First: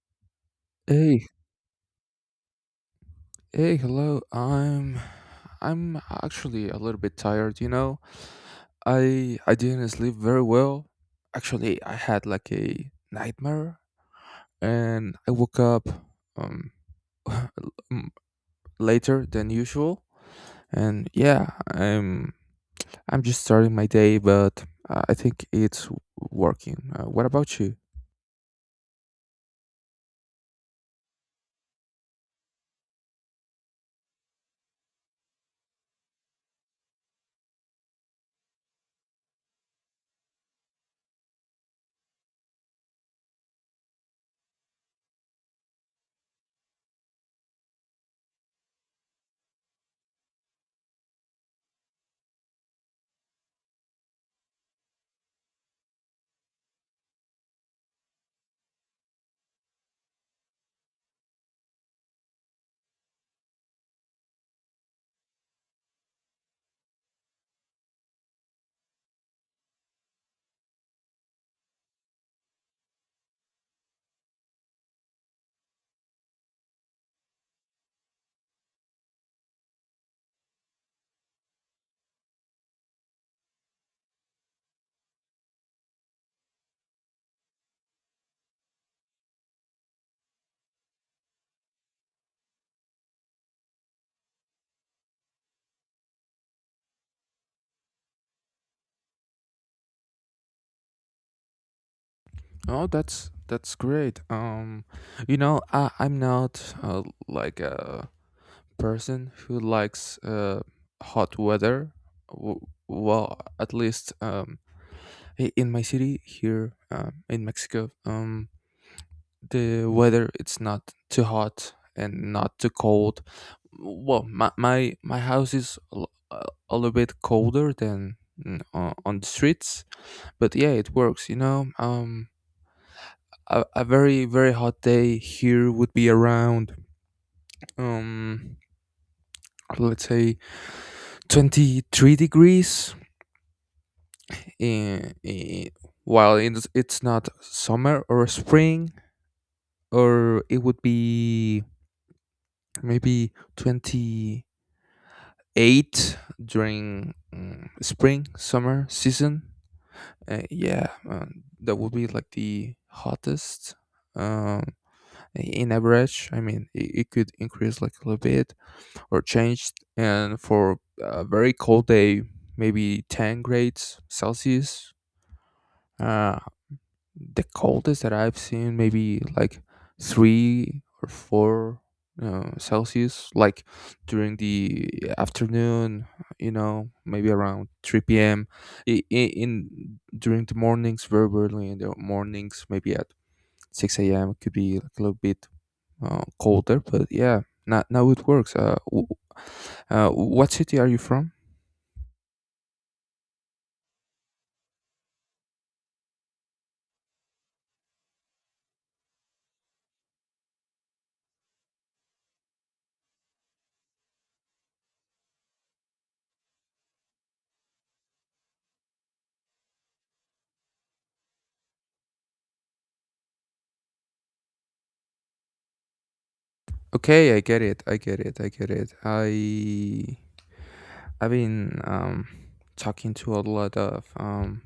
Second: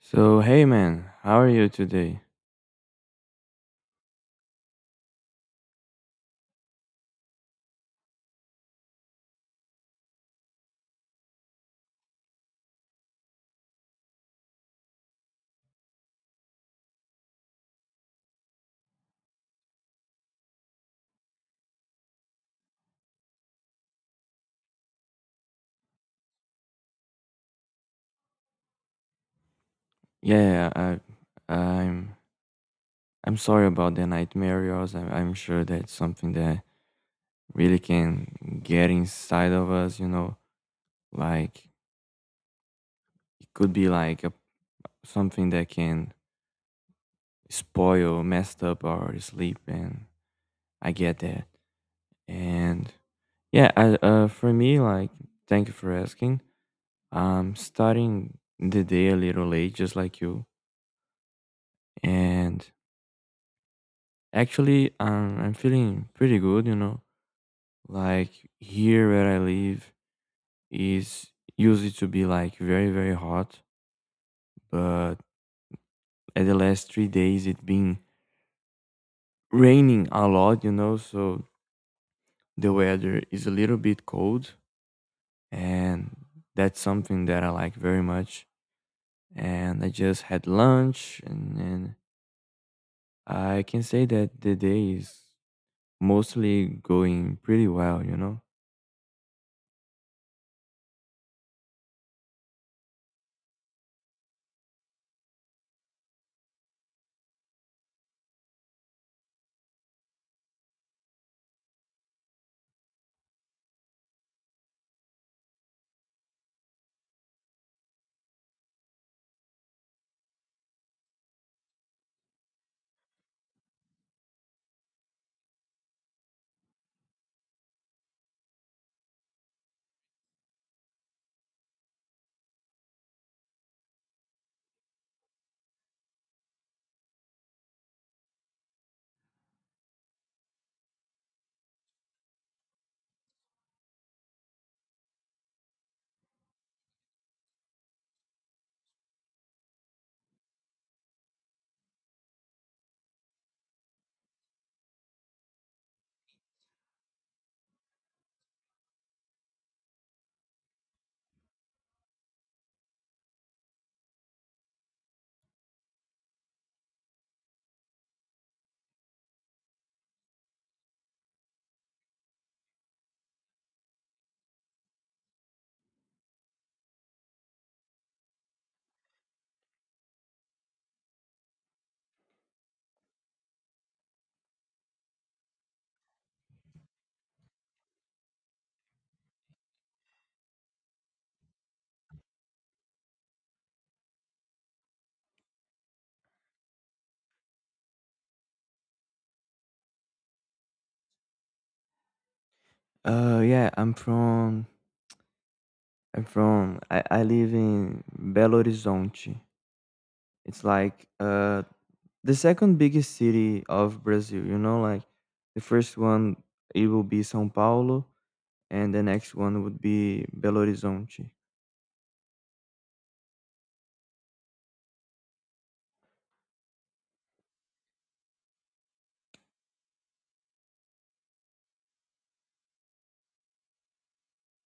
So hey man, Hey, how are you today? hey, hello. I'm actually a little bit tired, you know. I didn't sleep very well. Actually, I had like a nightmare and I woke up um m- later than usual. And yeah, I'm just starting my day, but I think it's working. What about you? Yeah, I, I'm I'm sorry about the nightmare yours. I, I'm sure that's something that really can get inside of us. You know, like it could be like something that can spoil, messed up our sleep, and I get that. And yeah, for me, like thank you for asking. I'm starting the day a little late, just like you, and actually, I'm feeling pretty good, you know. Like here where I live is usually to be like very, very hot, but at the last 3 days it been raining a lot, so the weather is a little bit cold, and that's something that I like very much. And I just had lunch, and I can say that the day is mostly going pretty well, you know. Oh, that's great. You know, I'm not like a person who likes hot weather. W- Well, at least in my city here in Mexico, the weather it's not too hot and not too cold. Well, my house is a little bit colder than on the streets, but yeah, it works. You know, a very very hot day here would be around um, let's say 23 degrees in while it's not summer or spring or it would be maybe 28 during spring summer season yeah that would be like the hottest um, in average. I mean it could increase like a little bit or change, and for a very cold day maybe 10 grades celsius. uh, the coldest that I've seen, maybe like three or four Celsius, like during the afternoon, you know, maybe around 3 p.m. In, during the mornings, very early in the mornings, maybe at 6 a.m. It could be like a little bit colder, but yeah, now it works. What city are you from? Uh yeah, I'm from I live in Belo Horizonte. It's like the second biggest city of Brazil, you know. Like the first one, it will be São Paulo, and the next one would be Belo Horizonte. Okay, I get it. I get it. I get it. I've been talking to a lot of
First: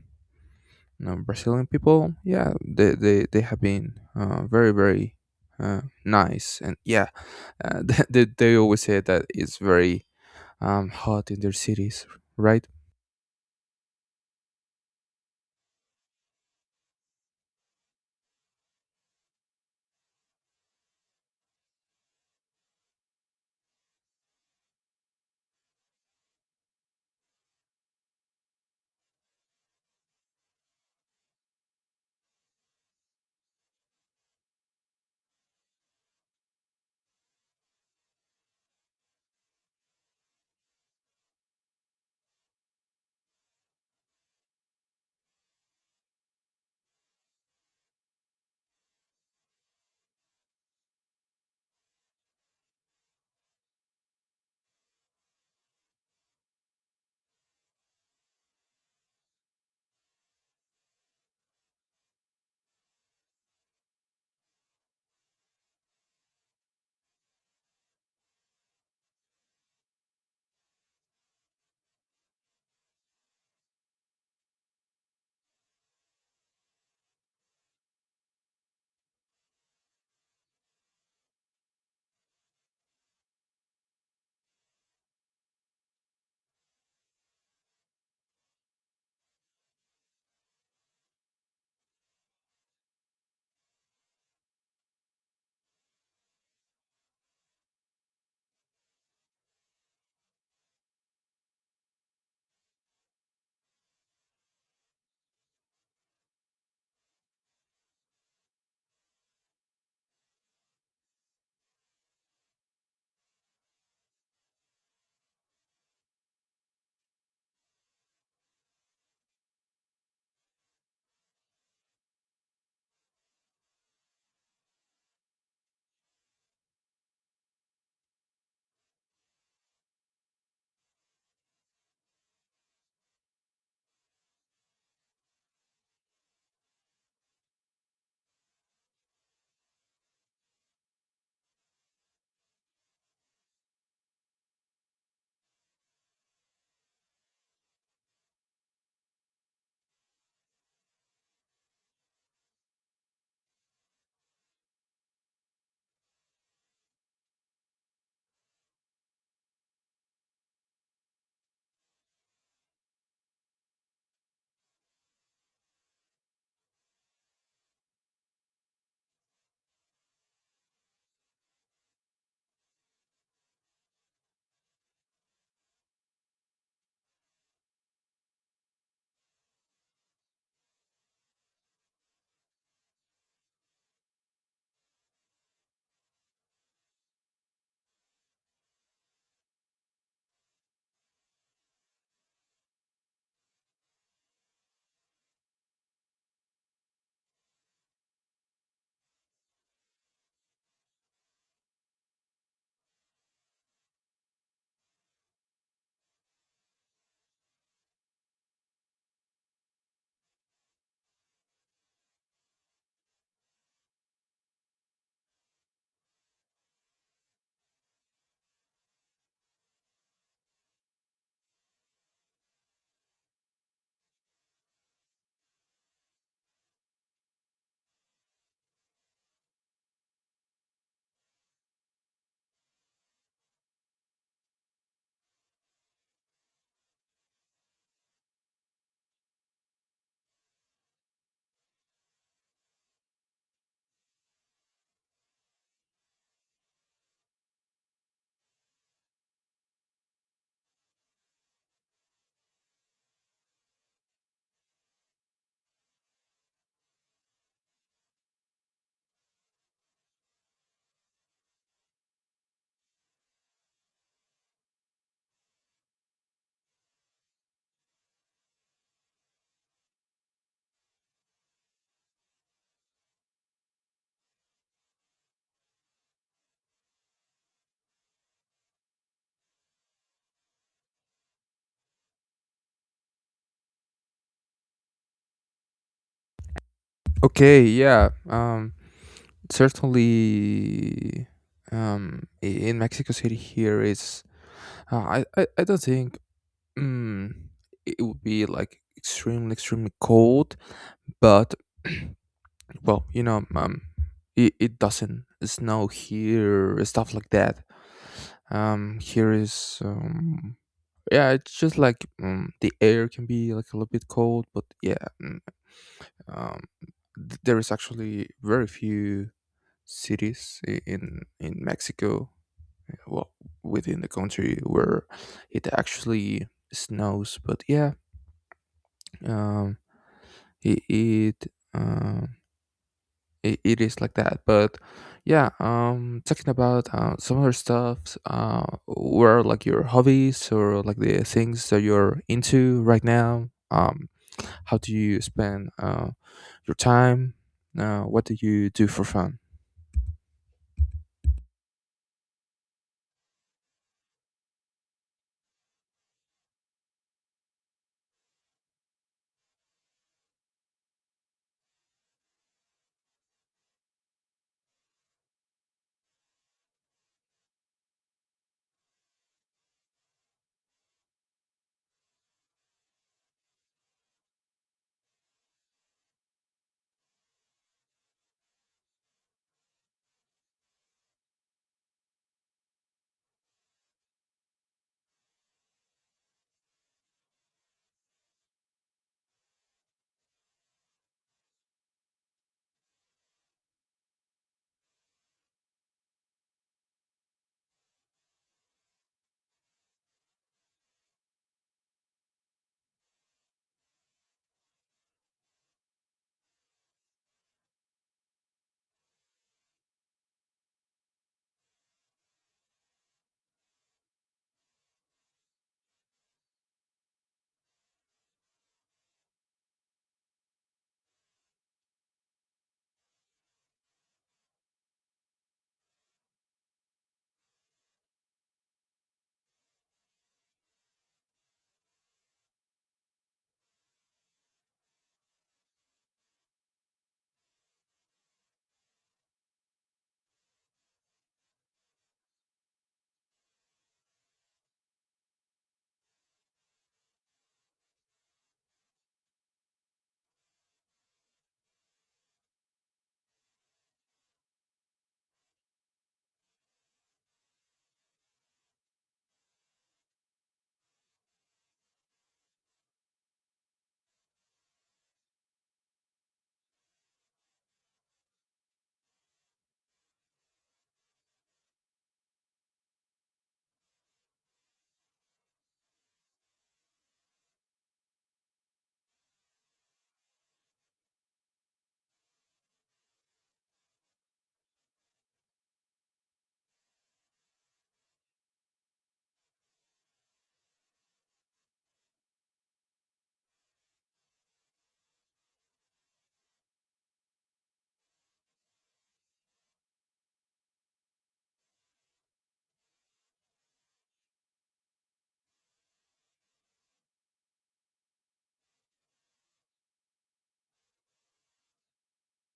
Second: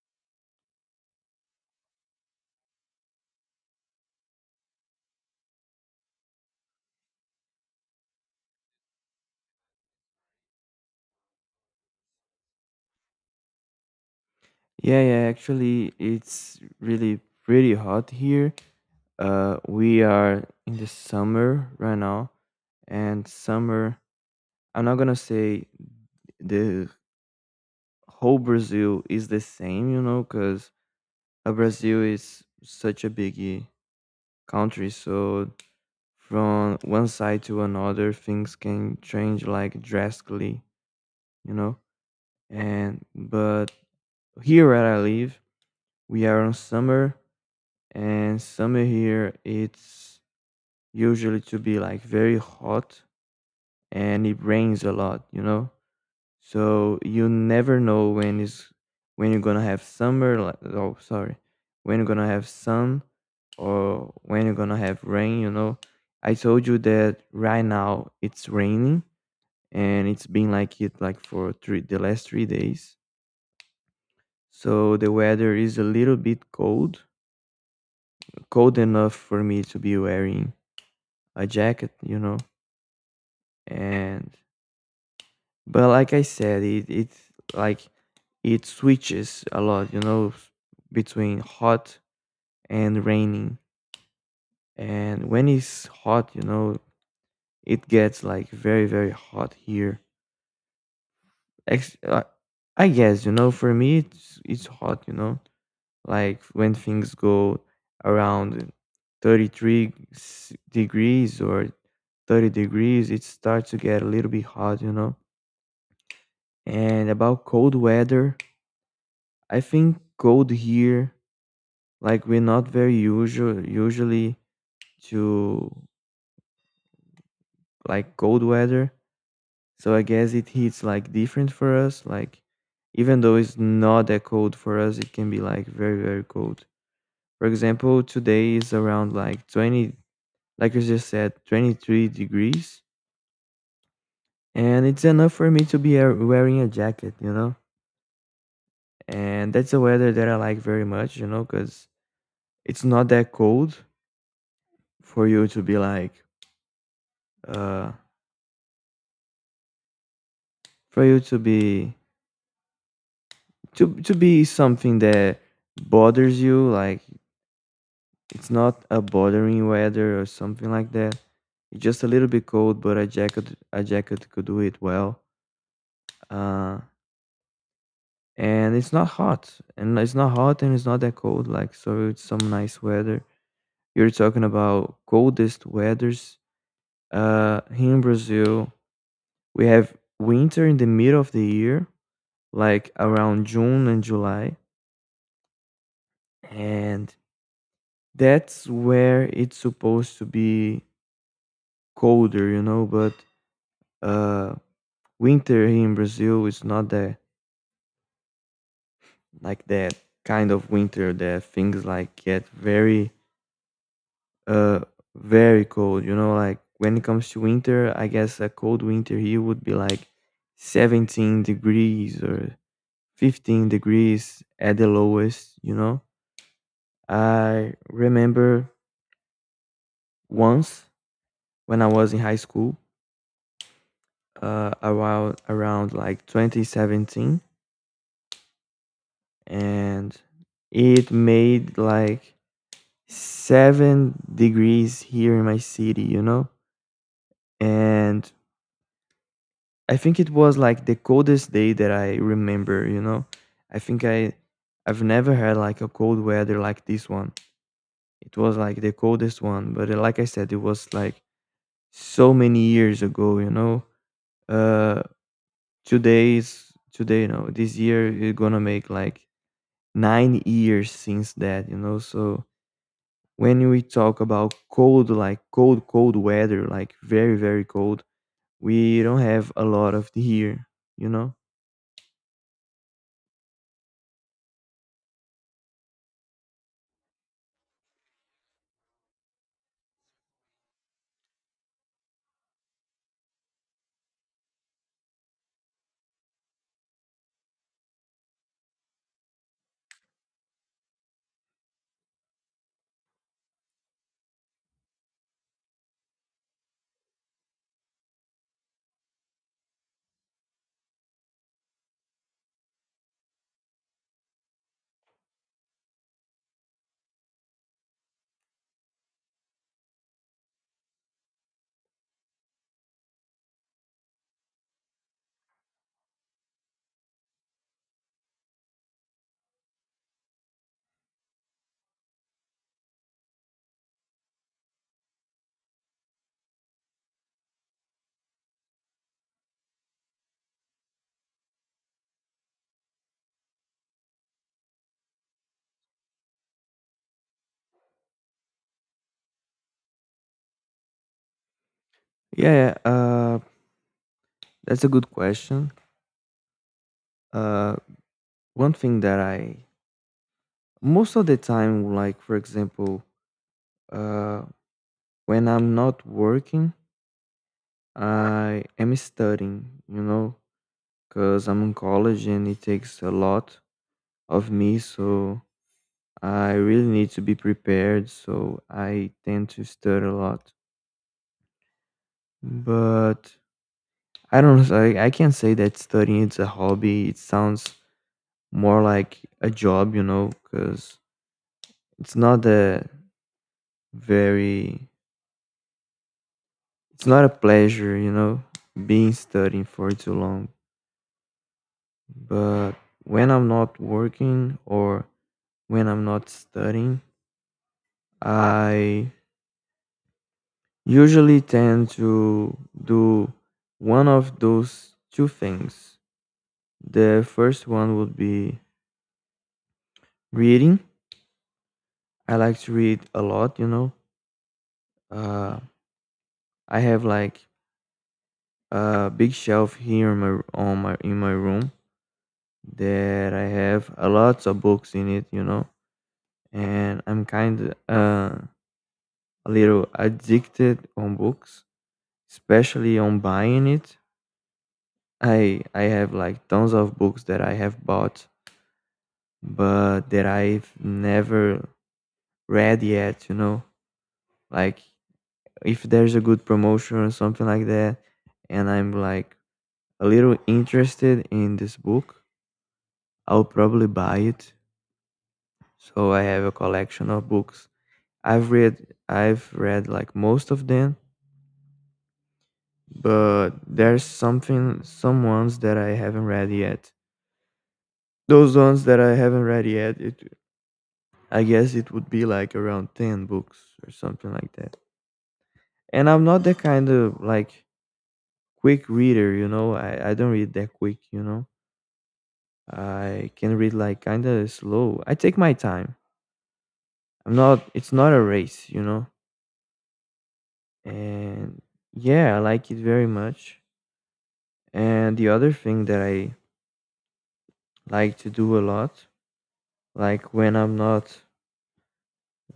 know, Brazilian people, yeah, they have been very very nice, and yeah, they always say that it's very hot in their cities, right? Yeah, yeah, actually it's really pretty hot here. We are in the summer right now, and summer I'm not going to say the whole Brazil is the same, you know, cuz Brazil is such a big country, so from one side to another, things can change like drastically, you know. And but here where I live, we are on summer, and summer here it's usually to be like very hot, and it rains a lot, you know. So you never know when is when you're gonna have summer. Like- Oh, sorry, when you're gonna have sun or when you're gonna have rain. You know, I told you that right now it's raining, and it's been like it like for three the last 3 days. So the weather is a little bit cold, cold enough for me to be wearing a jacket. You know, and but like I said, it it's like it switches a lot, between hot and raining. And when it's hot, you know, it gets like very, very hot here. Ex- uh, I guess, you know, for me, it's hot, you know, like when things go around degrees or 30 degrees, it starts to get a little bit hot, you know. And about cold weather, I think cold here, like, we're not very usually to like cold weather. So I guess it hits like different for us. Like even though it's not that cold for us, it can be like very, very cold. For example, today is around like 20, like you just said, 23 degrees. And it's enough for me to be wearing a jacket, you know? And that's a weather that I like very much, you know, because it's not that cold for you to be like, uh, for you to be something that bothers you. Like, it's not a bothering weather or something like that. It's just a little bit cold, but a jacket could do it well. uh and it's not hot, and it's not that cold, like, so it's some nice weather. You're talking about coldest weathers. Here in Brazil we have winter in the middle of the year, like around June and July, and that's where it's supposed to be colder, you know. But uh winter here in Brazil is not that, like, that kind of winter that things like get uh very cold, you know. Like when it comes to winter, I guess a cold winter here would be like 17 degrees or 15 degrees at the lowest, you know. I remember once when I was in high school around like 2017, and it made like 7 degrees here in my city, you know. And I think it was like the coldest day that I remember, you know. I think I I've never had like a cold weather like this one. It was like the coldest one, but like I said, it was like so many years ago, you know. uh Today is today, you know. This year is gonna make like 9 years since that, you know. So when we talk about cold, like cold, cold weather, like very, very cold, we don't have a lot of the here, you know. Okay, yeah, certainly. In Mexico City, here is I don't think mm, it would be like extremely extremely cold, but well, you know, it doesn't snow here, stuff like that. Here is, yeah, it's just like the air can be like a little bit cold, but yeah, mm, um, there is actually very few cities in Mexico, well, within the country where it actually snows. But yeah, um, it, it um, it is like that. But yeah, talking about some other stuff, were like your hobbies or like the things that you're into right now, how do you spend your time, what do you do for fun? Yeah, yeah, that's a good question. Uh, one thing that I, most of the time, like for example, uh, when I'm not working, I am studying, you know, because I'm in college and it takes a lot of me. So I really need to be prepared, so I tend to study a lot. But I don't I can't say that studying it's a hobby. It sounds more like a job, you know, because it's not a very, it's not a pleasure, you know, being studying for too long. But when I'm not working or when I'm not studying, I usually tend to do one of those two things. The first one would be reading. I like to read a lot, you know. Uh, I have like a big shelf here in my room that I have a lot of books in it, you know. And I'm kind of a little addicted on books, especially on buying it. I have like tons of books that I have bought, but that I've never read yet, you know? Like if there's a good promotion or something like that and I'm like a little interested in this book, I'll probably buy it. So I have a collection of books. I've read like most of them, but there's some ones that I haven't read yet. Those ones that I haven't read yet, it I guess it would be like around 10 books or something like that. And I'm not the kind of like quick reader, you know. I don't read that quick, you know. I can read like kind of slow. I take my time. I'm not. It's not a race, you know. And yeah, I like it very much. And the other thing that I like to do a lot, like when I'm not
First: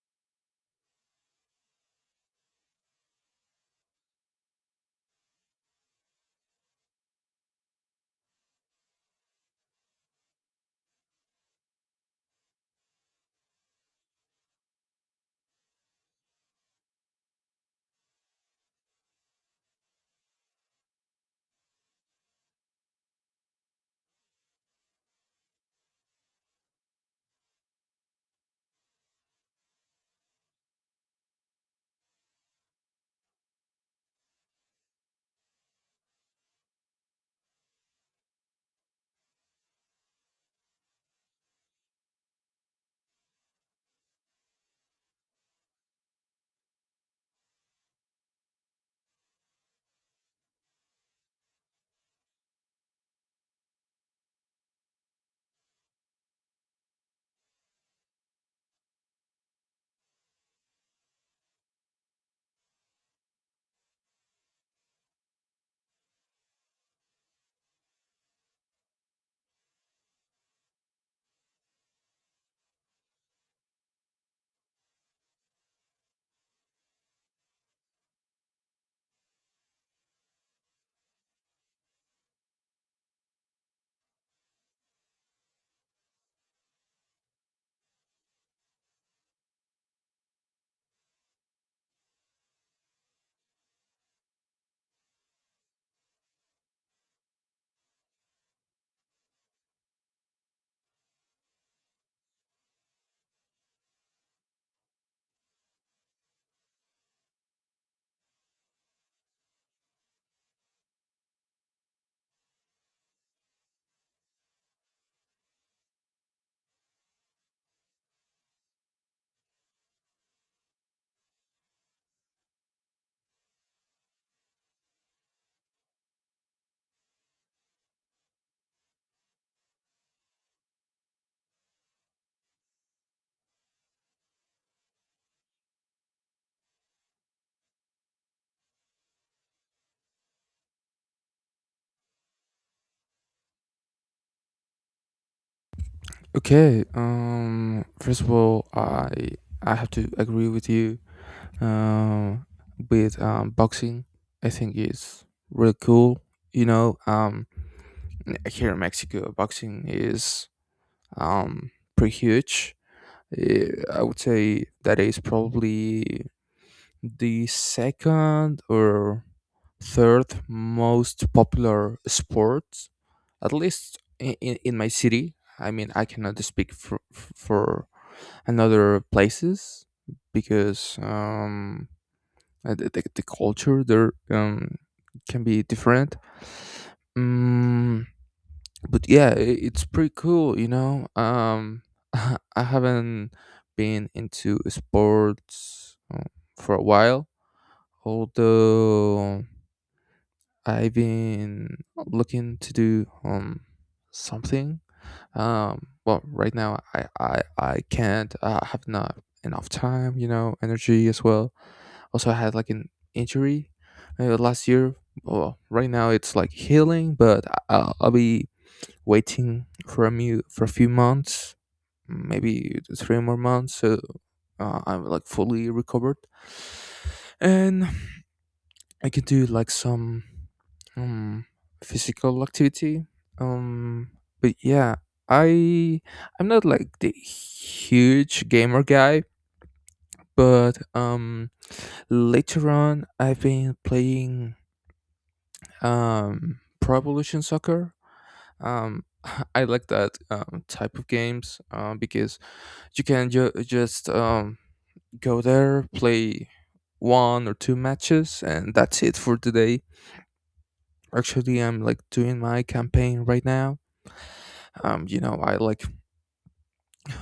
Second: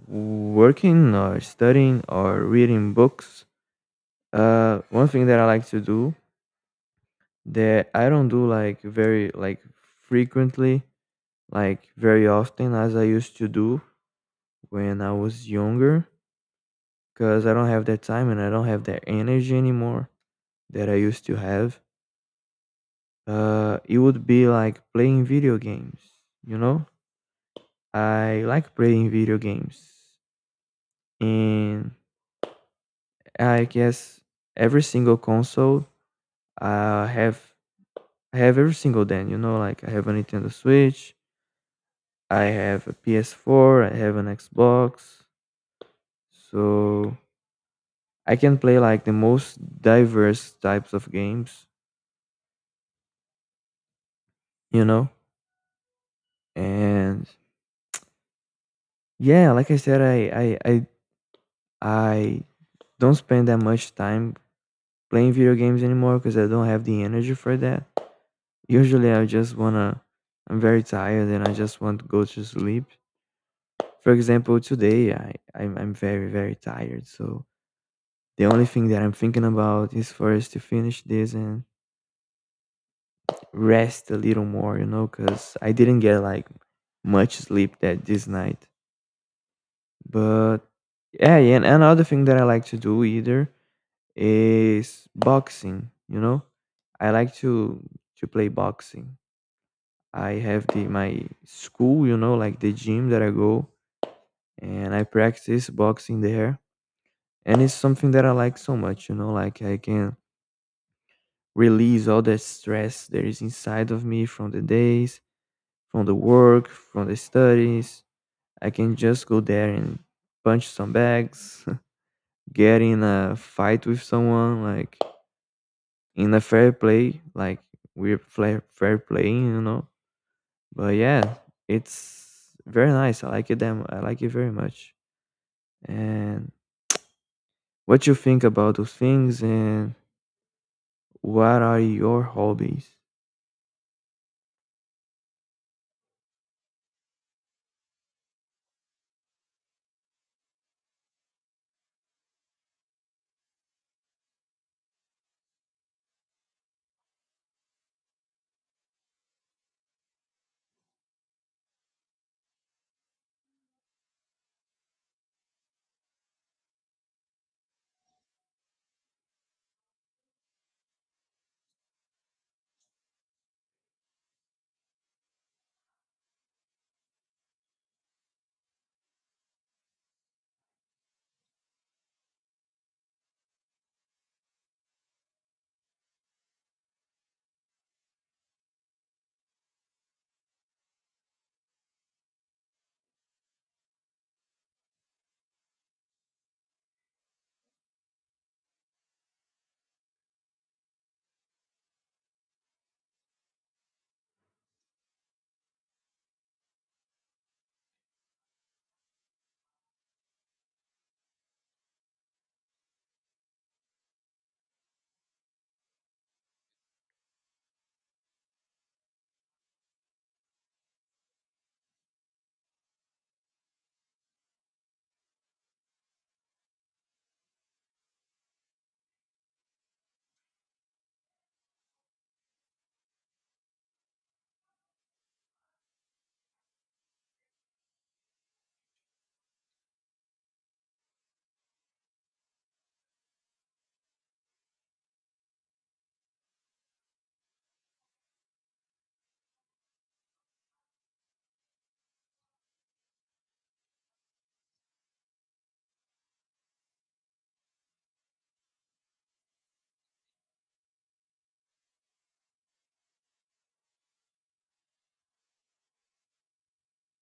working or studying or reading books, one thing that I like to do that I don't do like very like frequently, like very often as I used to do when I was younger, because I don't have that time and I don't have that energy anymore that I used to have. It would be like playing video games, you know? I like playing video games. And I guess every single console I have I have every single then, you know. Like I have a Nintendo Switch, I have a PS4, I have an Xbox. So I can play like the most diverse types of games, you know? And yeah, like I said, I don't spend that much time playing video games anymore because I don't have the energy for that. Usually I just wanna I'm very tired and I just want to go to sleep. For example, today I'm very very tired, so the only thing that I'm thinking about is first to finish this and rest a little more, you know, because I didn't get like much sleep that this night. But yeah, and another thing that I like to do either is boxing, you know. I like to play boxing. I have the my school, you know, like the gym that I go, and I practice boxing there. And it's something that I like so much, you know. Like I can release all the stress that is inside of me from the days, from the work, from the studies. I can just go there and punch some bags, get in a fight with someone, like in a fair play, like we're fair playing, you know. But yeah, it's very nice. I like it them. I like it very much. And what you think about those things and what are your hobbies? Okay, first of all, I have to agree with you um with boxing. I think is really cool, you know. Here in Mexico, boxing is um, pretty huge. Eh, I would say that is probably the second or third most popular sport, at least in my city. I mean, I cannot speak for another places because the culture there can be different. Mm but yeah, it's pretty cool, you know. I haven't been into sports for a while, although I've been looking to do something. Well, right now I can't, I have not enough time, you know, energy as well. Also, I had like an injury last year. Well, right now it's like healing, but I'll be waiting for a for a few months, maybe three more months. So I'm like fully recovered, and I can do like some um, physical activity. Um, but yeah, I I'm not like the huge gamer guy, but later on I've been playing Pro Evolution Soccer. Um, I like that type of games, because you can just go there, play one or two matches, and that's it for today. Actually, I'm like doing my campaign right now. You know, I like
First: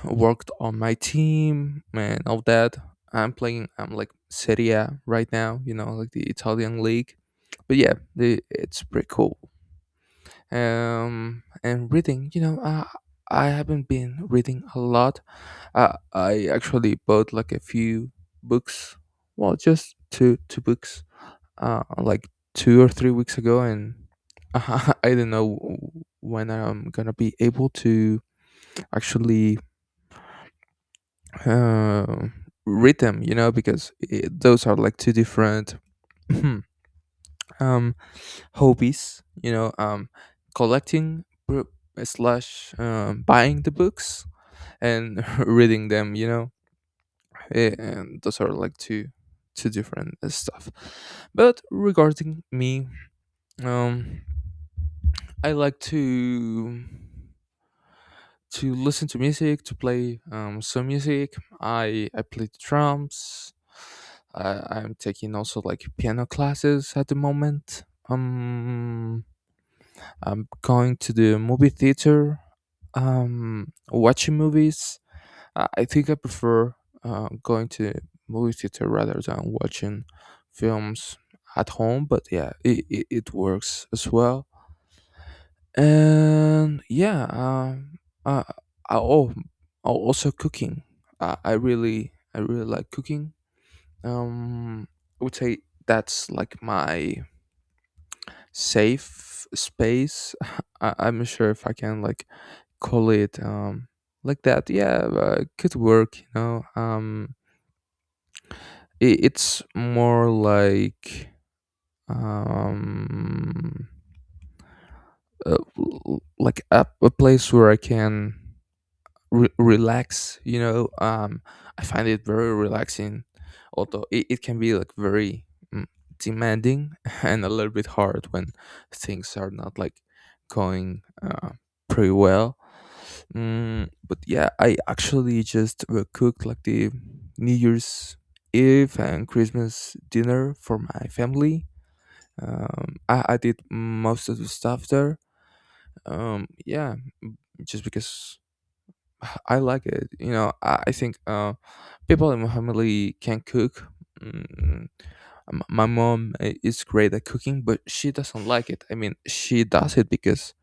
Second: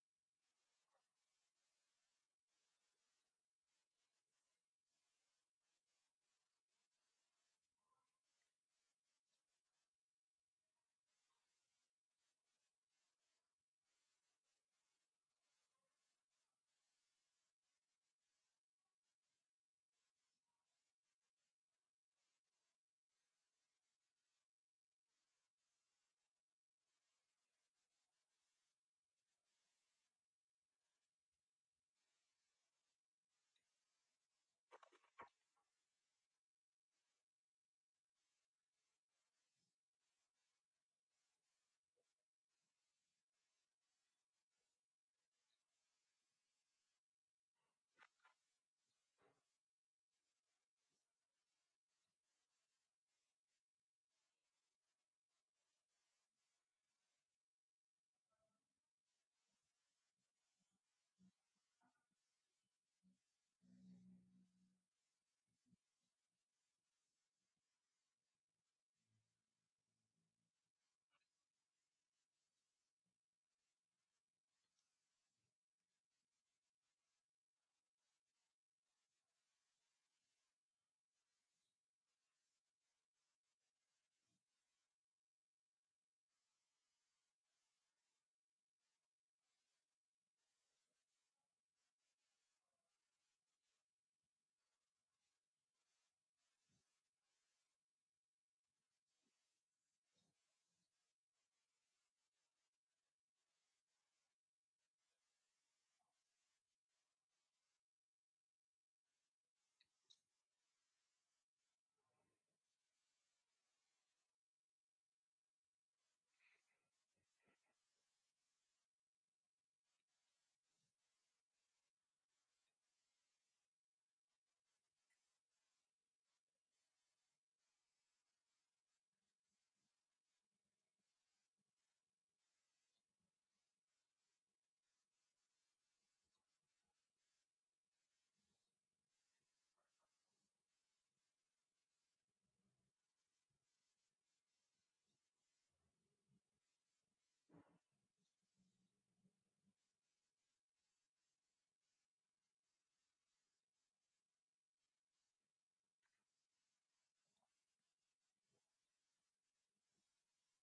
worked on my team and all that. I'm playing. I'm like Serie A right now. You know, like the Italian league. But yeah, it's pretty cool. And reading. You know, I haven't been reading a lot. I actually bought like a few books, well, just two books, like 2 or 3 weeks ago, and I don't know when I'm gonna be able to actually uh, read them, you know, because I those are like two different um hobbies, you know, collecting slash buying the books and reading them, you know. Eh, and those are like two different stuff. But regarding me, um I like to listen to music, to play some music. I play the drums. I'm taking also like piano classes at the moment. um I'm going to the movie theater, watching movies. I think I prefer going to movie theater rather than watching films at home. But yeah, it works as well. And yeah, uh, I, oh, oh, also cooking. I really like cooking. Um, I would say that's like my safe space. I'm not sure if I can like call it like that. Yeah, could work. You know, it's more like um like a place where I can relax, you know. I find it very relaxing, although it can be like very mm, demanding and a little bit hard when things are not like going pretty well. But yeah, I actually just cooked like the new year's eve and christmas dinner for my family. I did most of the stuff there, yeah, just because I like it. You know, I think people in my family can cook. Mm, my mom is great at cooking, but she doesn't like it. I mean, she does it because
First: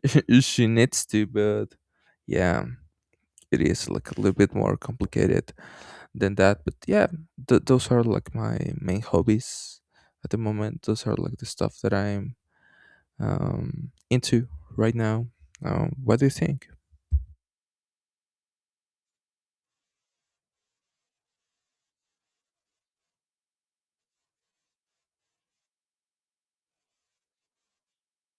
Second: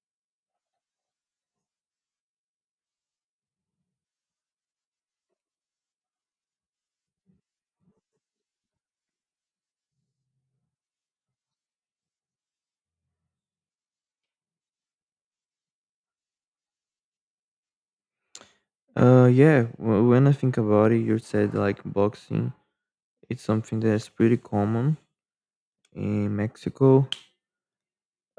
she needs to, but yeah, it is like a little bit more complicated than that. But yeah, those are like my main hobbies at the moment. Those are like the stuff that I'm into right now. What do you think? When I think about it, you said like boxing. It's something that's pretty common in Mexico.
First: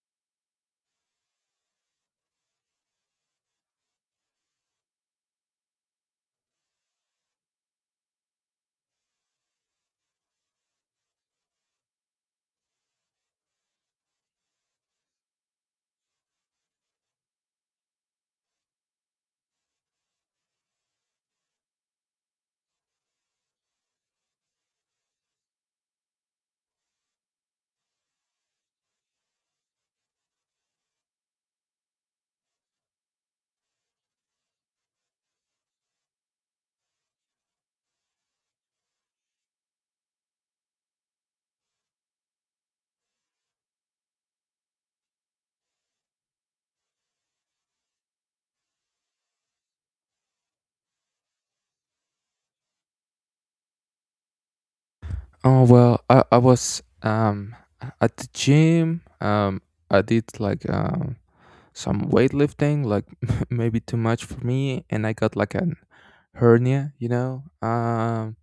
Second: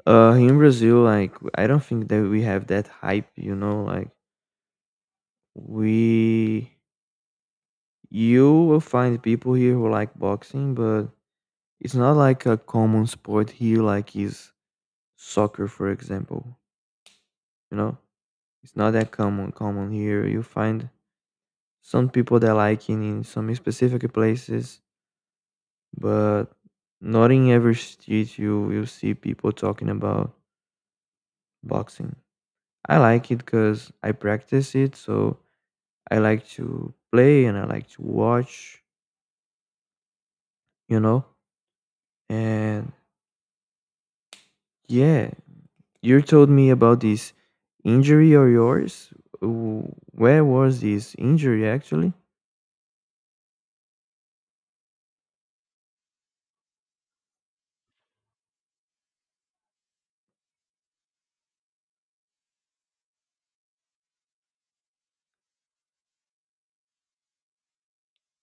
In Brazil, like I don't think that we have that hype, you know. We, you will find people here who like boxing, but it's not like a common sport here, like is soccer, for example. You know, it's not that common common here. You find some people that like it in some specific places, but not in every street you will see people talking about boxing. I like it because I practice it, so I like to play and I like to watch, you know? And yeah, you told me about this injury or yours. Where was this injury actually? Oh well, I was at the gym. I did like some weightlifting, like maybe too much for me, and I got like an hernia. You know,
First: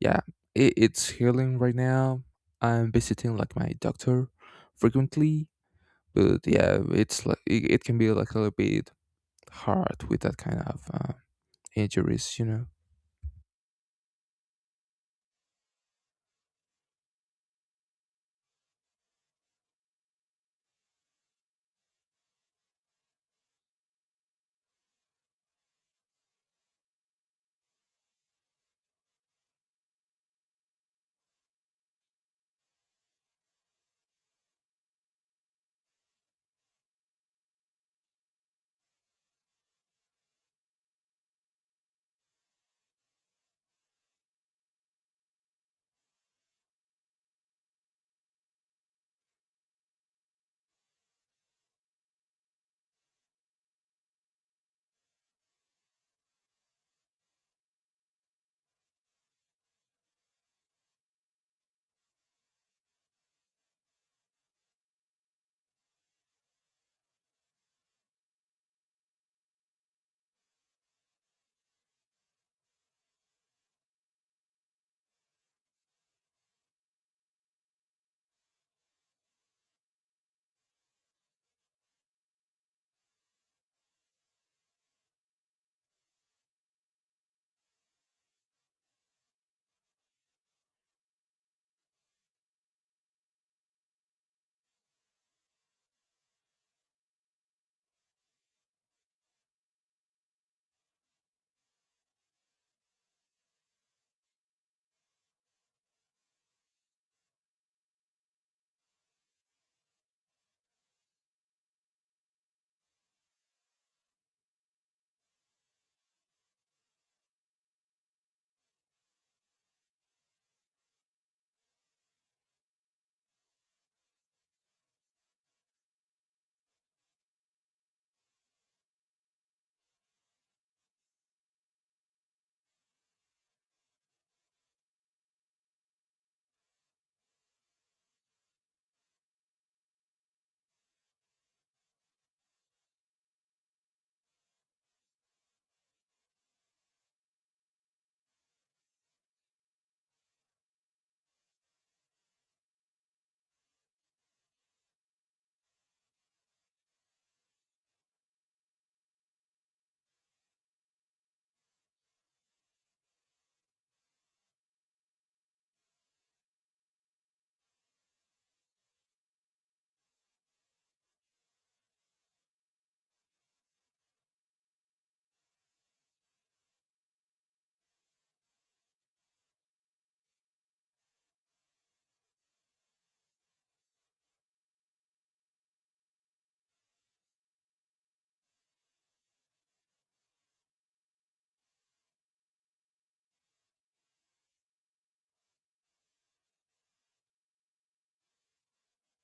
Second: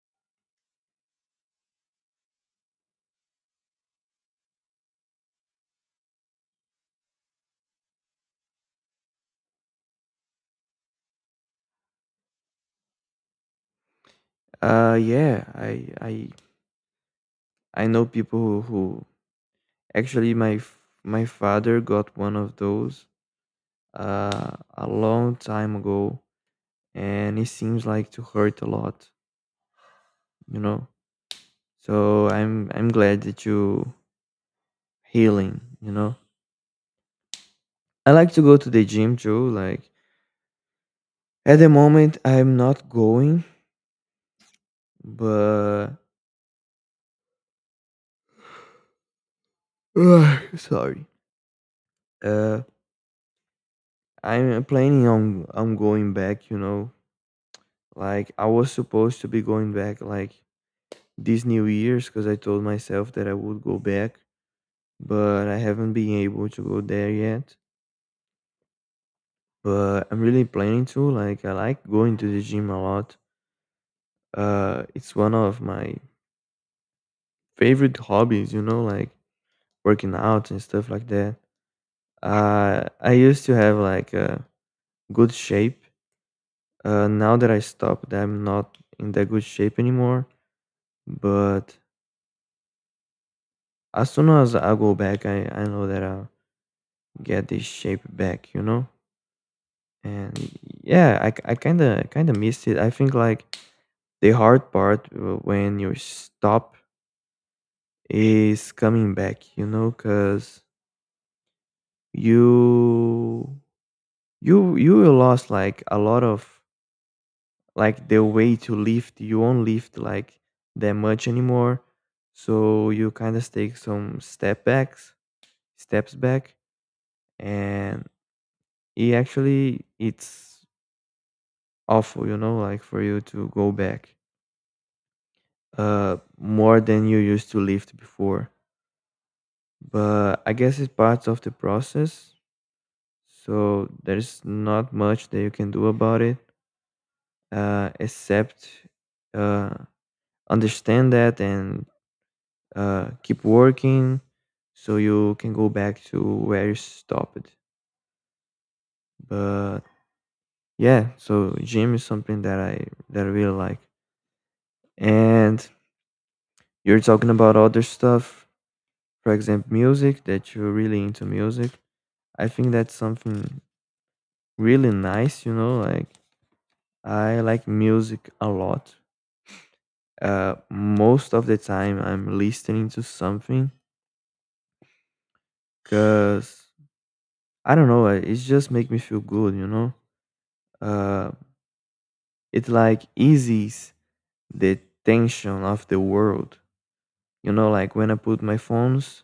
yeah, it's healing right now. I'm visiting like my doctor frequently, but yeah, it's like it can be like a little bit hard with that kind of injuries. You know. Yeah, I know people who actually my f- my father got one of those a long time ago, and it seems like to hurt a lot, you know? So I'm glad that you healing, you know? I like to go to the gym too. Like at the moment, I'm not going, but sorry. Uh, I'm planning on going back. You know, like I was supposed to be going back like this New Year's because I told myself that I would go back, but I haven't been able to go there yet. But I'm really planning to. Like I like going to the gym a lot. It's one of my favorite hobbies. You know, like working out and stuff like that. I used to have like a good shape. Now that I stopped, I'm not in that good shape anymore. But as soon as I go back, I know that I'll get this shape back, you know? And yeah, I, I kind of missed it. I think like the hard part when you stop is coming back, you know, because you you lost like a lot of like the way to lift, you won't lift like that much anymore, so you kind of take some steps back. And it actually it's awful, you know, like for you to go back more than you used to lift before. But I guess it's part of the process, so there's not much that you can do about it except uh understand that and keep working so you can go back to where you stopped. But yeah, so gym is something that I really like. And you're talking about other stuff, for example, music, that you're really into music. I think that's something really nice, you know, like I like music a lot. Most of the time I'm listening to something because I don't know, it's just make me feel good, you know. Uh, It like eases the tension of the world. You know, like when I put my phones,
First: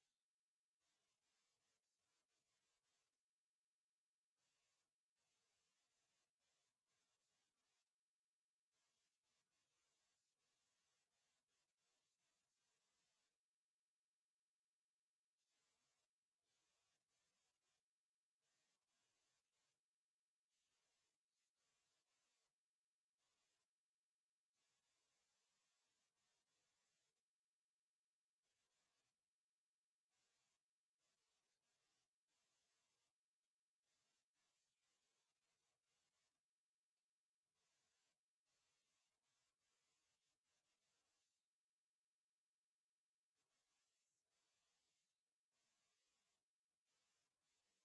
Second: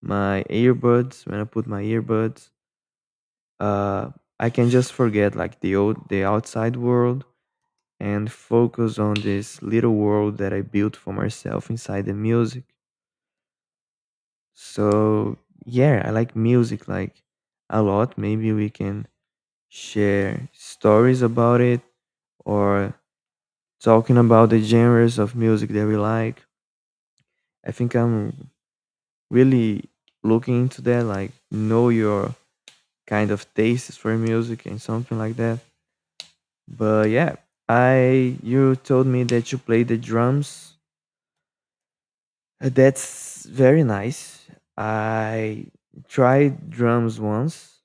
my earbuds, when I put my earbuds, uh, I can just forget like the outside world and focus on this little world that I built for myself inside the music. So yeah, I like music like a lot. Maybe we can share stories about it or talking about the genres of music that we like. I think I'm really looking into that, like know your kind of tastes for music and something like that. But yeah, I you told me that you play the drums. That's very nice. I tried drums once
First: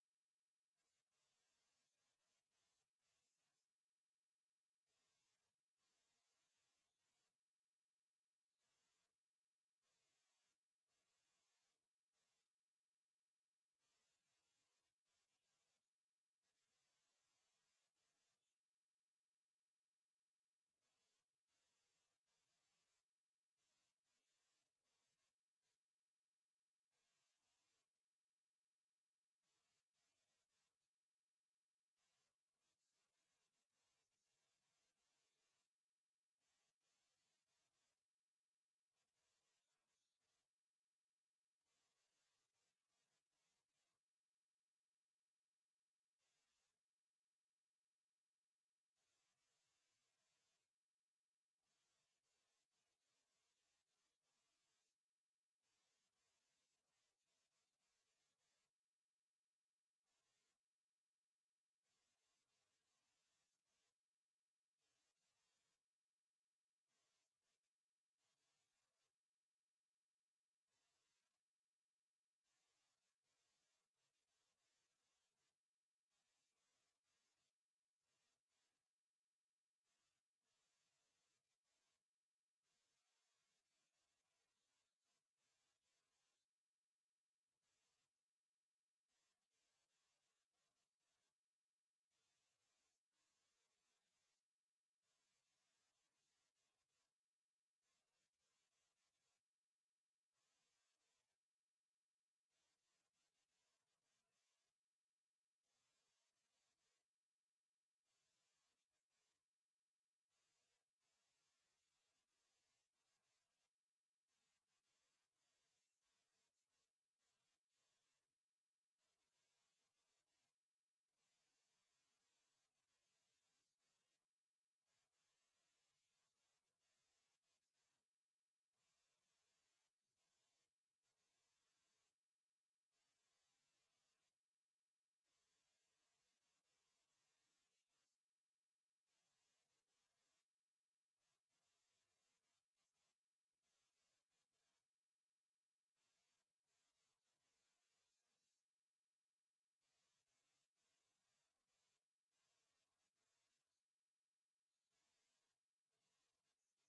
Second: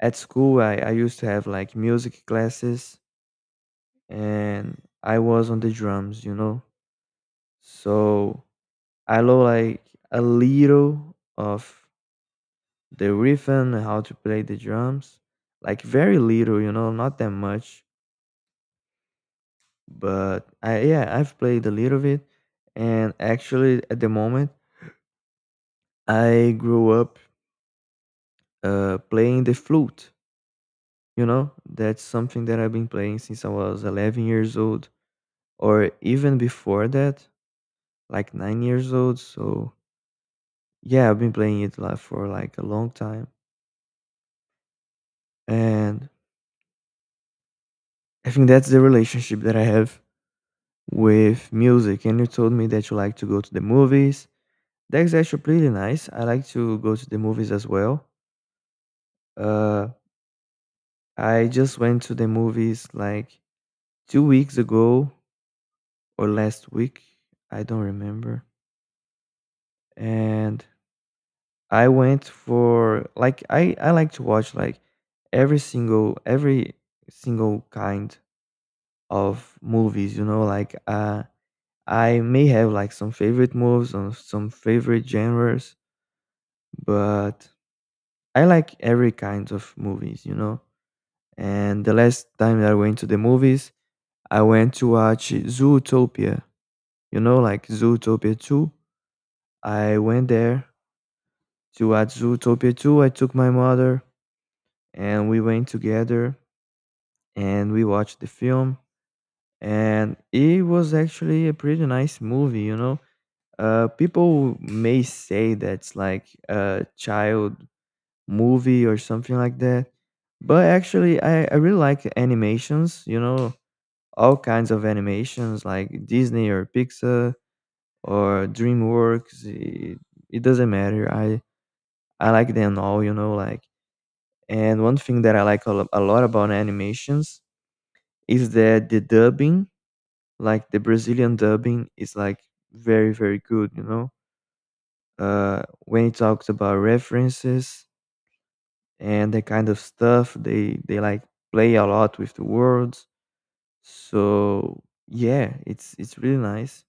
at school. I used to have like music classes, and I was on the drums, you know. So I know like a little of the riff and how to play the drums, like very little, you know, not that much. But I yeah I've played a little bit. And actually at the moment, I grew up playing the flute, you know. That's something that I've been playing since I was 11 years old, or even before that, like 9 years old. So yeah, I've been playing it like for like a long time. And I think that's the relationship that I have with music. And you told me that you like to go to the movies. That's actually pretty nice. I like to go to the movies as well. Uh, I just went to the movies like 2 weeks ago or last week. I don't remember. And I went for like I like to watch like every single kind of movies, you know, like I may have like some favorite movies or some favorite genres, but I like every kind of movies, you know. And the last time that I went to the movies, I went to watch Zootopia, you know, like Zootopia 2. I went there to watch Zootopia 2. I took my mother and we went together and we watched the film. And it was actually a pretty nice movie, you know. People may say that's like a child movie or something like that. But actually, I really like animations, you know, all kinds of animations like Disney or Pixar or DreamWorks. It doesn't matter. I like them all, you know, like. And one thing that I like a lot about animations is that the dubbing, like the Brazilian dubbing, is like very, very good, you know. When it talks about references, and that kind of stuff, they like play a lot with the words. So yeah, it's really nice.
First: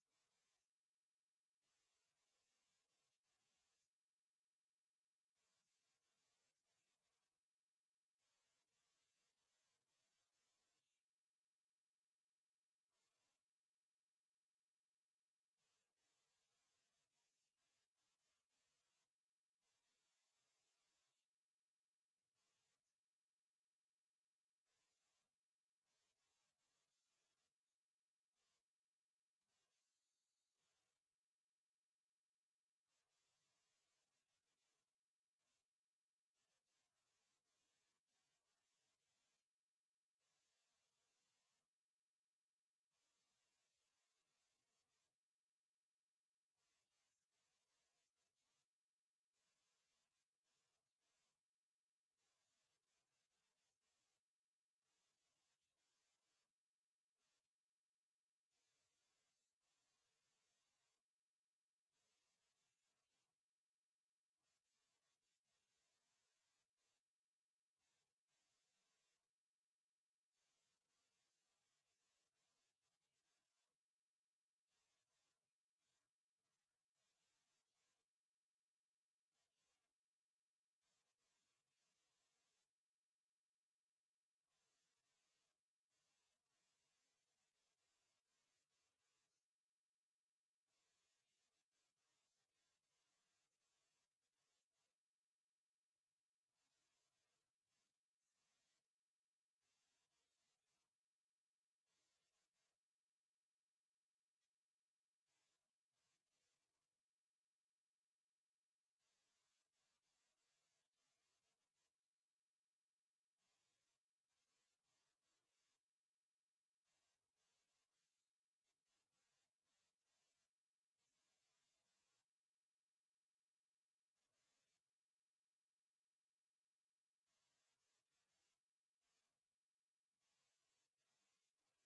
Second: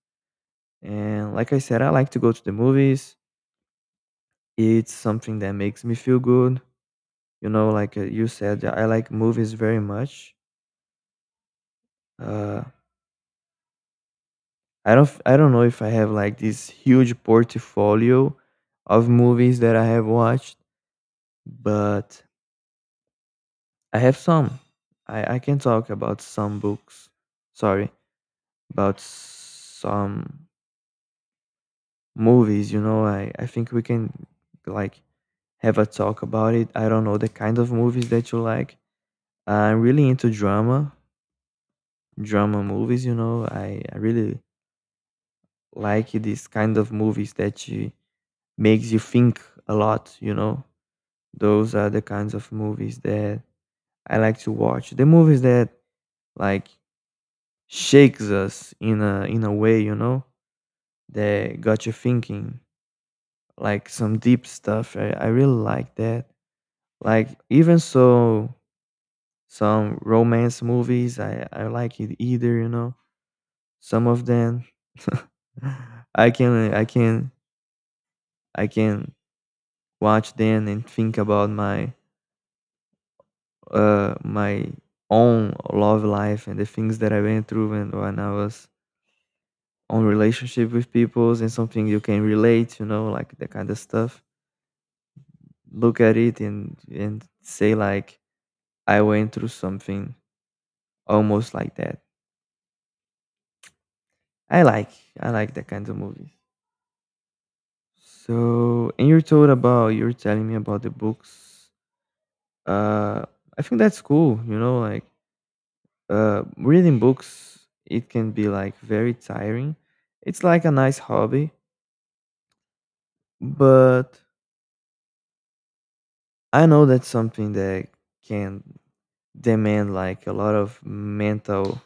And like I said, I like to go to the movies. It's something that makes me feel good. You know, like you said, I like movies very much. Uh, I don't know if I have like this huge portfolio of movies that I have watched, but I have some. I can talk about some books. Sorry, about some movies, you know, I think we can, like, have a talk about it. I don't know the kind of movies that you like. I'm really into drama movies, you know. I really like these kind of movies that you makes you think a lot, you know. Those are the kinds of movies that I like to watch. The movies that, like, shakes us in a way, you know, that got you thinking, like some deep stuff. I really like that. Like even so, some romance movies I like it either. You know, some of them I can I can I can watch them and think about my my own love life and the things that I went through and when I was on relationship with peoples, and something you can relate, you know, like that kind of stuff. Look at it and say like I went through something almost like that. I like I like that kind of movies. So, and you're told about you're telling me about the books. Uh, I think that's cool. You know, like reading books, it can be like very tiring. It's like a nice hobby, but I know that's something that can demand like a lot of mental,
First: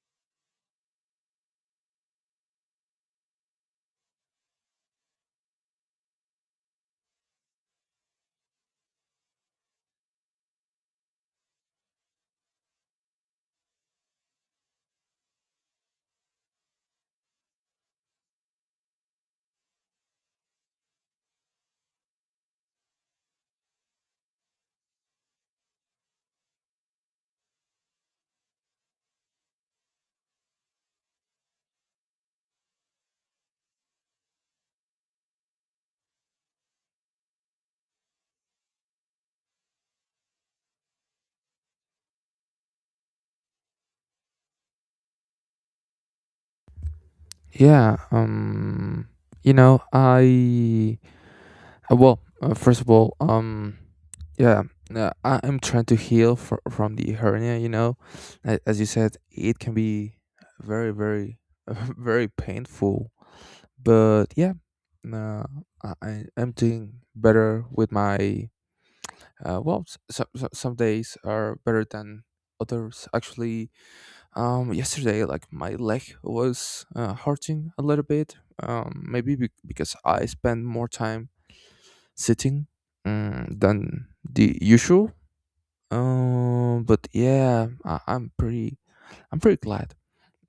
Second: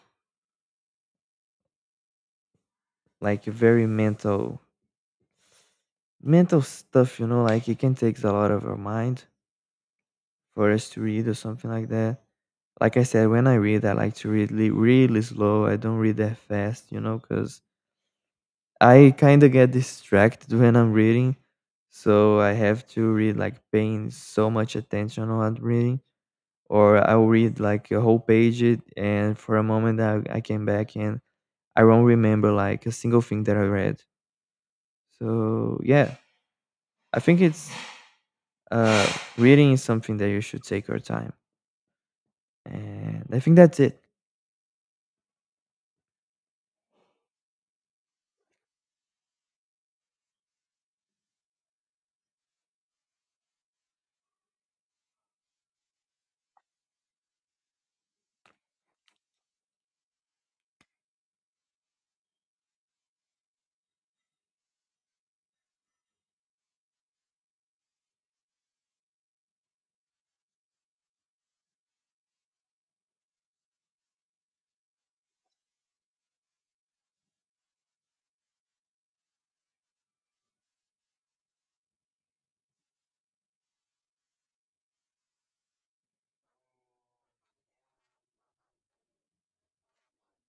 like very mental, mental stuff. You know, like it can take a lot of our mind for us to read or something like that. Like I said, when I read, I like to really slow. I don't read that fast, you know, because I kind of get distracted when I'm reading. So I have to read like paying so much attention on what I'm reading, or I'll read like a whole page it, and for a moment I came back and I won't remember like a single thing that I read. So yeah, I think it's uh, reading is something that you should take your time, and I think that's it. Yeah. You know, I well, first of all, yeah, I am trying to heal from the hernia. You know, as you said, it can be very, very, very painful. But yeah, uh, I am doing better with my. Well, some some days are better than others. Actually, yesterday, like my leg was hurting a little bit. Maybe because I spent more time sitting than the usual. But yeah, I'm pretty glad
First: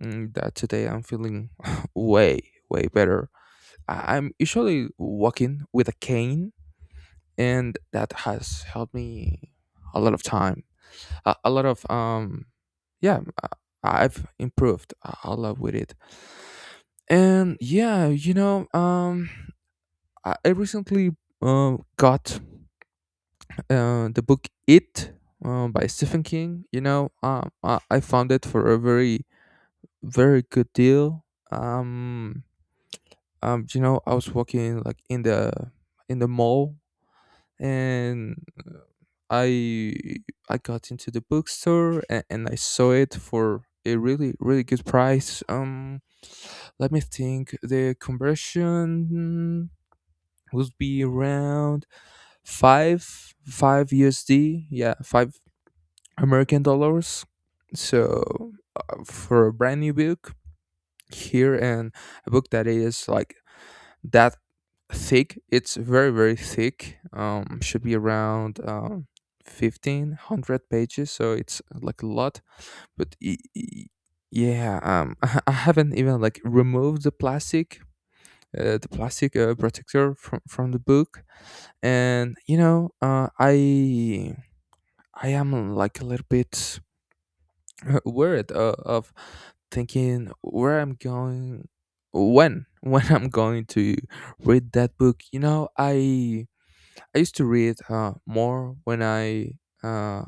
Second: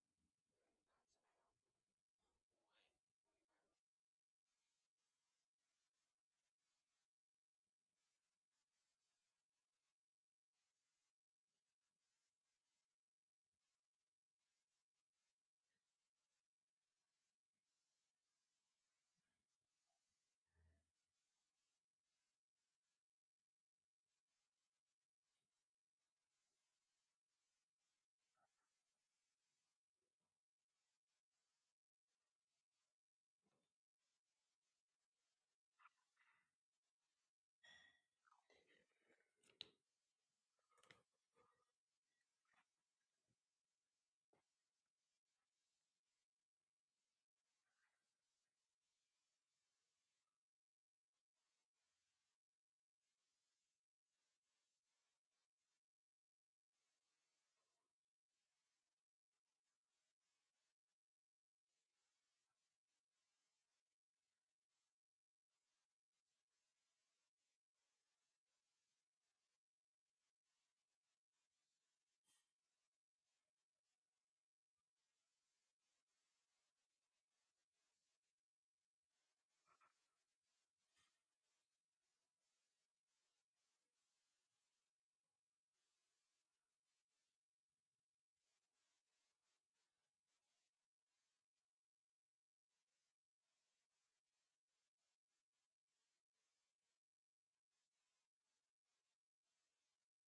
that today I'm feeling way way better. I'm usually walking with a cane, and that has helped me a lot of time, a lot of yeah, I've improved a lot with it. And yeah, you know, I recently got the book It, by Stephen King. You know, I found it for a very, very good deal. Um, you know, I was walking like in the mall, and I I got into the bookstore, and I saw it for a really really good price. Let me think. The conversion would be around five five USD. Yeah, five American dollars. So for a brand new book here, and a book that is like that thick, it's very very thick. Should be around 1,500 pages, so it's like a lot. But yeah, I haven't even like removed the plastic. The plastic protector from the book. And you know, I am like a little bit word of thinking where I'm going, when when I'm going to read that book. You know, I used to read more when I uh,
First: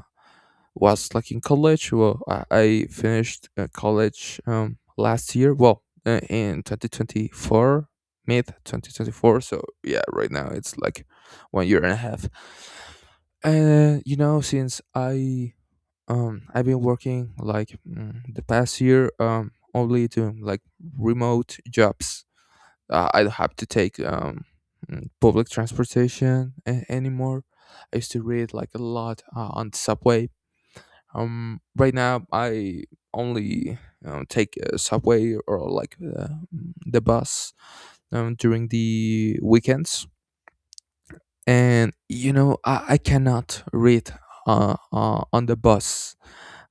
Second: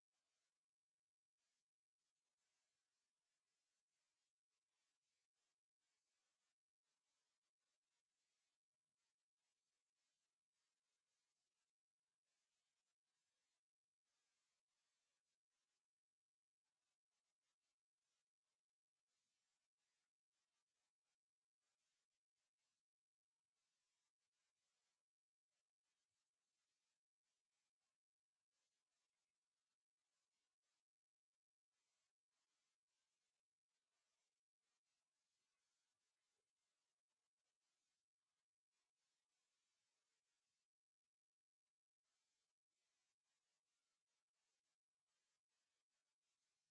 was like in college. Well, I finished college last year. Well, in 2024, mid 2024. So yeah, right now it's like 1 year and a half. And you know, since I I've been working like the past year only doing like remote jobs. I don't have to take public transportation anymore. I used to read like a lot on the subway. Right now I only take a subway or like the bus during the weekends. And you know, I cannot read on the bus.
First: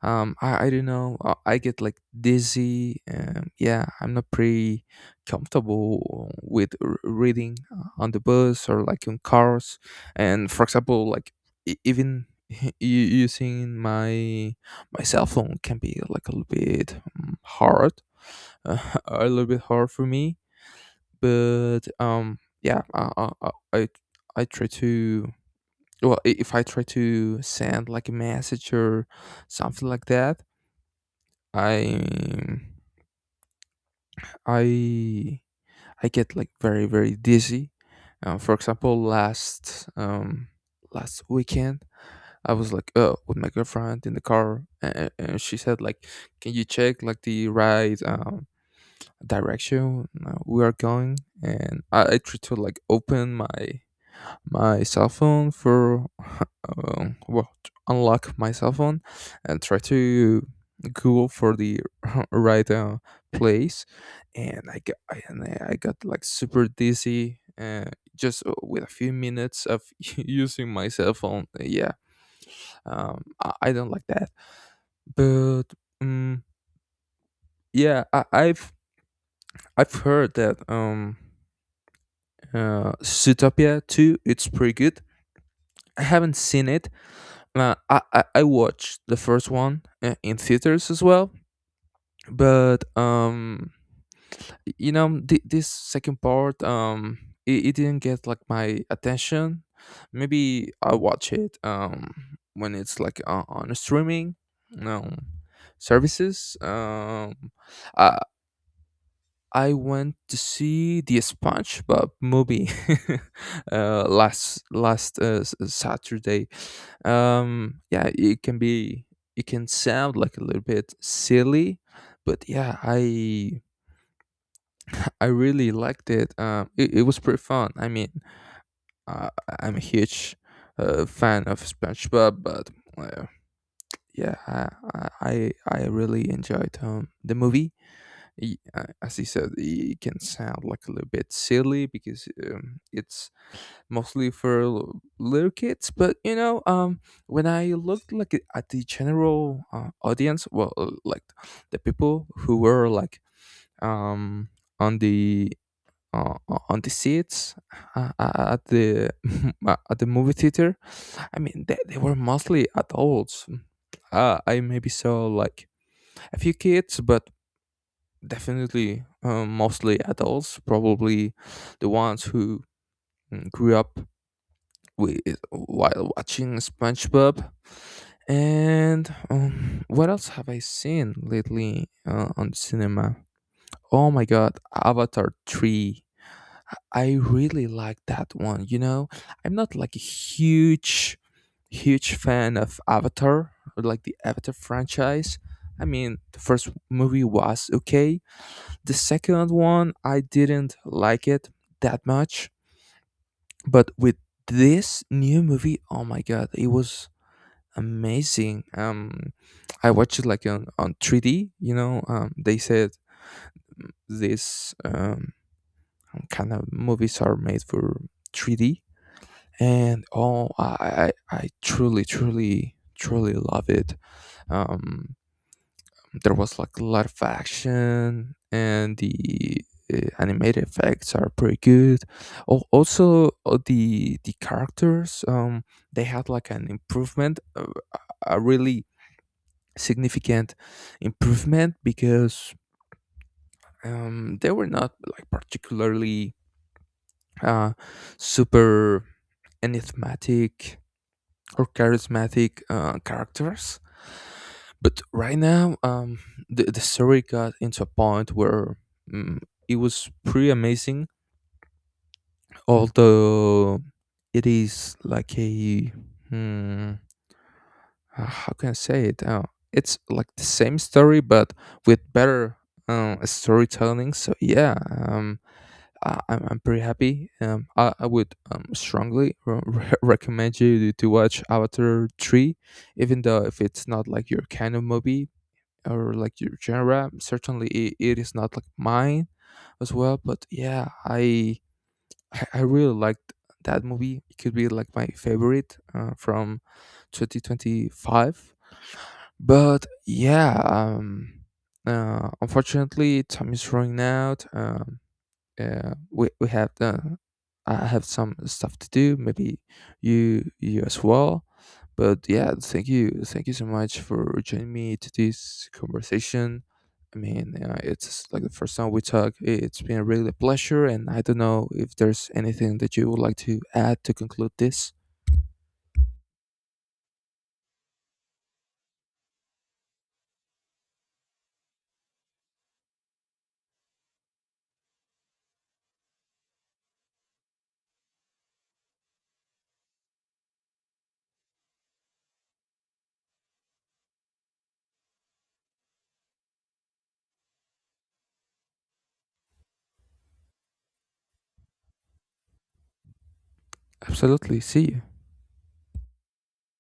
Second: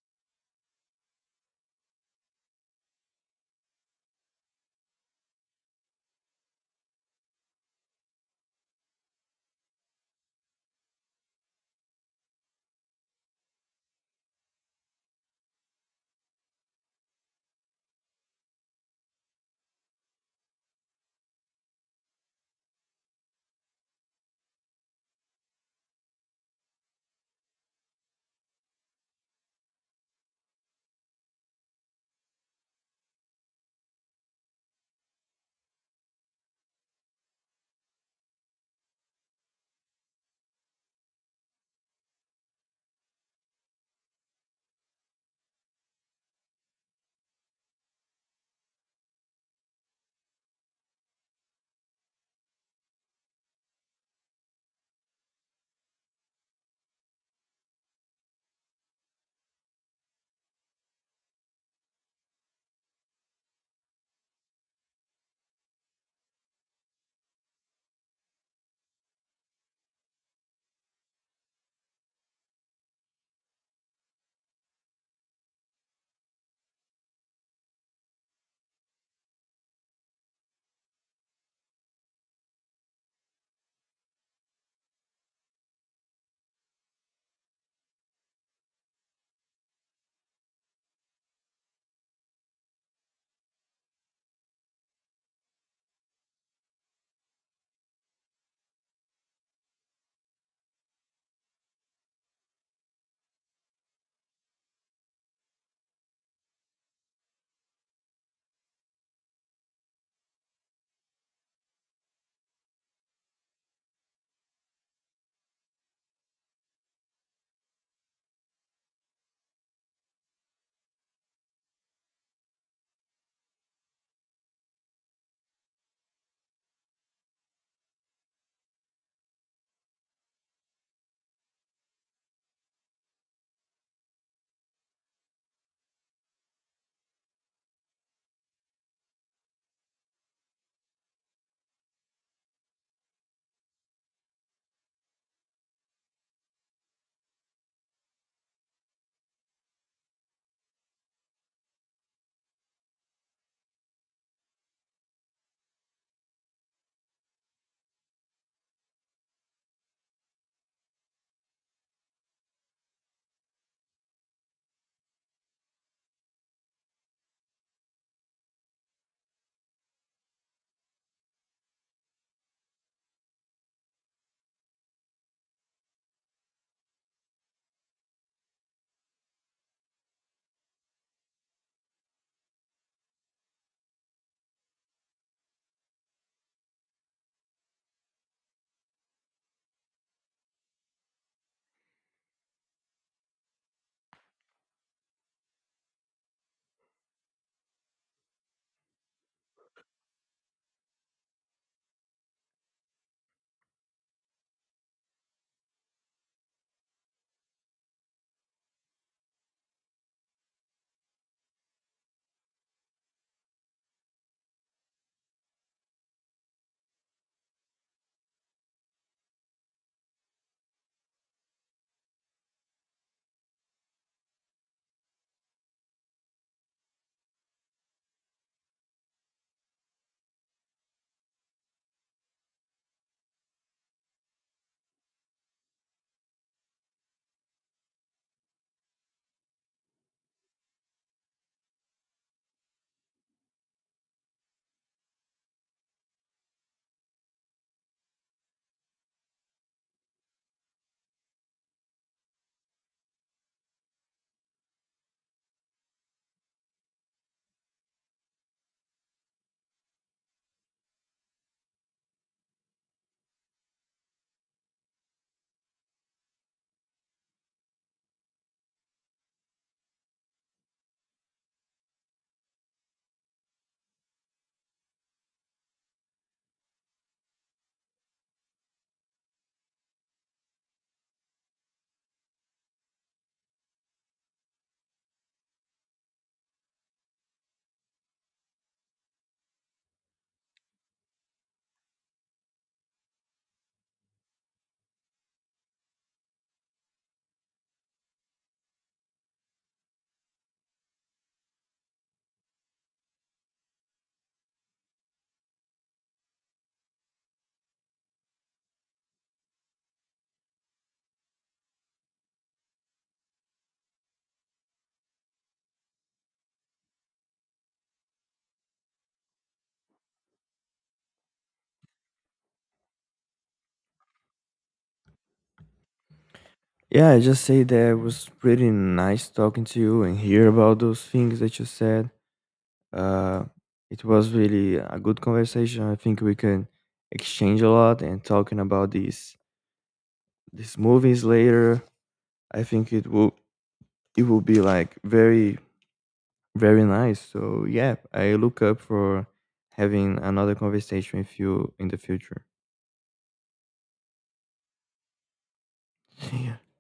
I don't know, I get like dizzy. Yeah, I'm not pretty comfortable with reading on the bus or like in cars. And for example, like even using my my cell phone can be like a little bit hard. A little bit hard for me. But yeah, i, I I try to, well, if I try to send like a message or something like that, I I I get like very very dizzy. For example, last last weekend I was like with my girlfriend in the car, and she said like, "Can you check like the right direction we are going?" And I tried to like open my my cell phone for well, to unlock my cell phone and try to Google for the right place, and I got I, and I I got like super dizzy. Just with a few minutes of using my cell phone, yeah, I don't like that. But um, yeah, I've heard that Zootopia two, it's pretty good. I haven't seen it. I watched the first one in theaters as well, but you know, this second part, it didn't get like my attention. Maybe I'll watch it when it's like on streaming um, services. I I went to see the SpongeBob movie last Saturday. Yeah, it can be, it can sound like a little bit silly, but yeah, I really liked it. It was pretty fun. I mean, uh, I'm a huge fan of SpongeBob, but uh, yeah, I really enjoyed the movie. As he said, it can sound like a little bit silly, because it's mostly for little kids. But you know, when I looked like at the general audience, well, like the people who were like um on the on the seats at the at the movie theater, I mean, they were mostly adults. I maybe saw like a few kids, but definitely mostly adults. Probably the ones who grew up wi- while watching SpongeBob. And what else have I seen lately on cinema? Oh my god, Avatar 3. I really like that one. You know, I'm not like a huge, huge fan of Avatar, or like the Avatar franchise. I mean, the first movie was okay. The second one, I didn't like it that much. But with this new movie, oh my god, it was amazing. I watched it like on 3D. You know, they said these kind of movies are made for 3D, and oh, I truly, truly, truly love it. Um, there was like a lot of action, and the animated effects are pretty good. Oh, also the characters, they had like an improvement, a really significant improvement, because they were not like particularly uh, super enigmatic or charismatic characters. But right now, the story got into a point where mm it was pretty amazing, although it is like a. hmm, how can I say it? It's like the same story, but with better storytelling. So yeah, um, I'm pretty happy. I would strongly recommend you to watch Avatar three, even though if it's not like your kind of movie or like your genre. Certainly it is not like mine as well. But yeah, I really liked that movie. It could be like my favorite from 2025. But yeah, unfortunately, time is running out. We have I have some stuff to do. Maybe you as well. But yeah, thank you so much for joining me to this conversation. I mean, it's like the first time we talk. It's been really a pleasure, and I don't know if there's anything that you would like to add to conclude this. Yeah, I just say that it was pretty nice talking to you and hear about those things that you said. Uh, it was really a good conversation. I think we can exchange a lot and talking about these movies later. I think it will be like very very nice. So yeah, I look up for having another conversation with you in the future. Absolutely. See you.